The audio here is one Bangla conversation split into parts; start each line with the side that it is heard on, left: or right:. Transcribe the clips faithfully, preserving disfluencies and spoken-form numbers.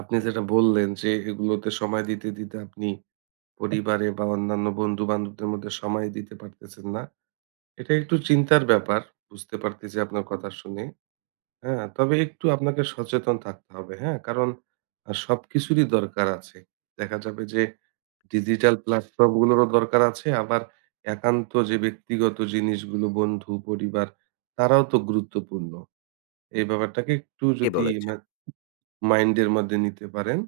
right: আপনি যেটা বললেন যে, এগুলোকে সময় দিতে, দিতে আপনি পরিবারে বা অন্যান্য বন্ধু বান্ধবদের মধ্যে সময় দিতে পারতেছেন না। এটা একটু চিন্তার ব্যাপার। বুঝতে পারতেছি আপনার কথা শুনে। হ্যাঁ? তবে একটু আপনাকে সচেতন থাকতে হবে। হ্যাঁ? কারণ সবকিছুরই দরকার আছে। দেখা যাবে যে, ডিজিটাল প্লাটফর্ম গুলোরও দরকার আছে। আবার একান্ত যে, ব্যক্তিগত জিনিসগুলো বন্ধু, পরিবার, তারাও তো গুরুত্বপূর্ণ। এই ব্যাপারটাকে একটু
left: কে
right: যদি
left: বলেছে?
right: মা মাইন্ড এর মধ্যে নিতে পারেন,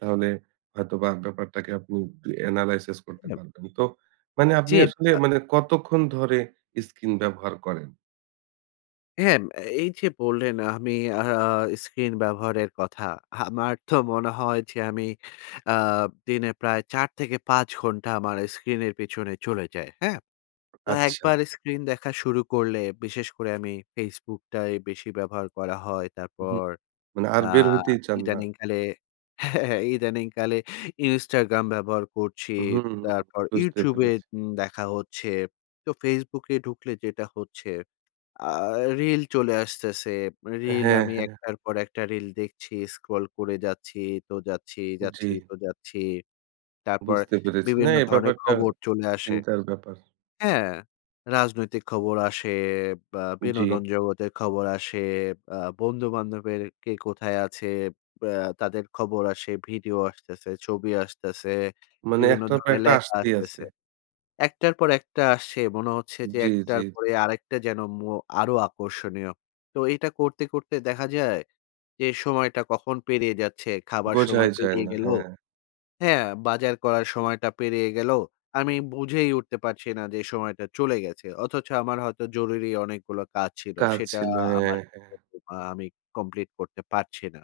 right: তাহলে হয়তোবা ব্যাপারটাকে আপনি এনালাইসিস করতে
left: হলেও।
right: পারবেন। তো মানে
left: জি,
right: আপনি আসলে,
left: আ
right: মানে কতক্ষণ ধরে স্কিন ব্যবহার করেন?
left: হ্যাঁ, এই যে, বললেন। আমি অ্যা অ্যা হা, স্ক্রিন ব্যবহারের কথা। আমার তো মনে হয় যে, অ্যা আব আমি দিনে প্রায় চার থেকে পাঁচ ঘন্টা আমার স্ক্রিনের পেছনে চলে যাই। হ্যাঁ? তো
right: আচ্ছা।
left: একবার স্ক্রিন দেখা শুরু করলে, বিশেষ করে আমি ফেসবুকটাই বেশি ব্যবহার করা হয়।
right: উঁহু।
left: তারপর,
right: না। আর
left: অ্যা
right: বের হইতেই চান না।
left: ইদানিংকালে, হ্যাঁ। ইদানিংকালে ইনস্টাগ্রাম ব্যবহার করছি।
right: উ হুম।
left: তারপর
right: বুঝতে
left: ইউটিউবে
right: পেরেছি।
left: উম দেখা হচ্ছে। তো ফেসবুকে ঢুকলে যেটা হচ্ছে, আ রিল চলে আসতেছে। রিল
right: হ্যাঁ,
left: আমি
right: হ্যাঁ।
left: একটার পর একটা রিল দেখছি। স্ক্রল করে যাচ্ছি তো যাচ্ছি। যাচ্ছি
right: জি।
left: তো যাচ্ছি। তারপর
right: বুঝতে পেরেছি। না।
left: বিভিন্ন
right: এই
left: ধরনের
right: ব্যাপারটা
left: খবর চলে আসে।
right: চিন্তার ব্যাপার।
left: হ্যাঁ, রাজনৈতিক খবর আসে, আ ব
right: জি।
left: বিনোদন জগতের খবর আসে, অ্যা বন্ধু-বান্ধবের কে কোথায় আছে, অ্যা তাদের খবর আসে, ভিডিও আসতেছে, ছবি আসতেছে,
right: মানে,
left: বিভিন্ন
right: একটার পর
left: ধরনের
right: একটা
left: লেখা
right: আসতেই আছে।
left: আসতেছে। একটার পর একটা আসছে। মনে হচ্ছে যে,
right: জি, জি।
left: একটার পরে আরেকটা যেন ম আরো আকর্ষণীয়। তো এটা করতে, করতে দেখা যায়, যে, সময়টা কখন পেরিয়ে যাচ্ছে, খাবার
right: বোঝাই
left: সময়
right: যায়
left: পেরিয়ে
right: না,
left: গেল।
right: হ্যাঁ।
left: হ্যাঁ? বাজার করার সময়টা পেরিয়ে গেল। আমি বুঝেই উঠতে পারছি না যে, সময়টা চলে গেছে। অথচ আমার হয়তো জরুরি অনেকগুলো কাজ ছিল।
right: কাজ
left: সেটা
right: ছিল।
left: আ
right: হ্যাঁ,
left: আমার
right: হ্যাঁ।
left: আ আমি কমপ্লিট করতে পারছি না।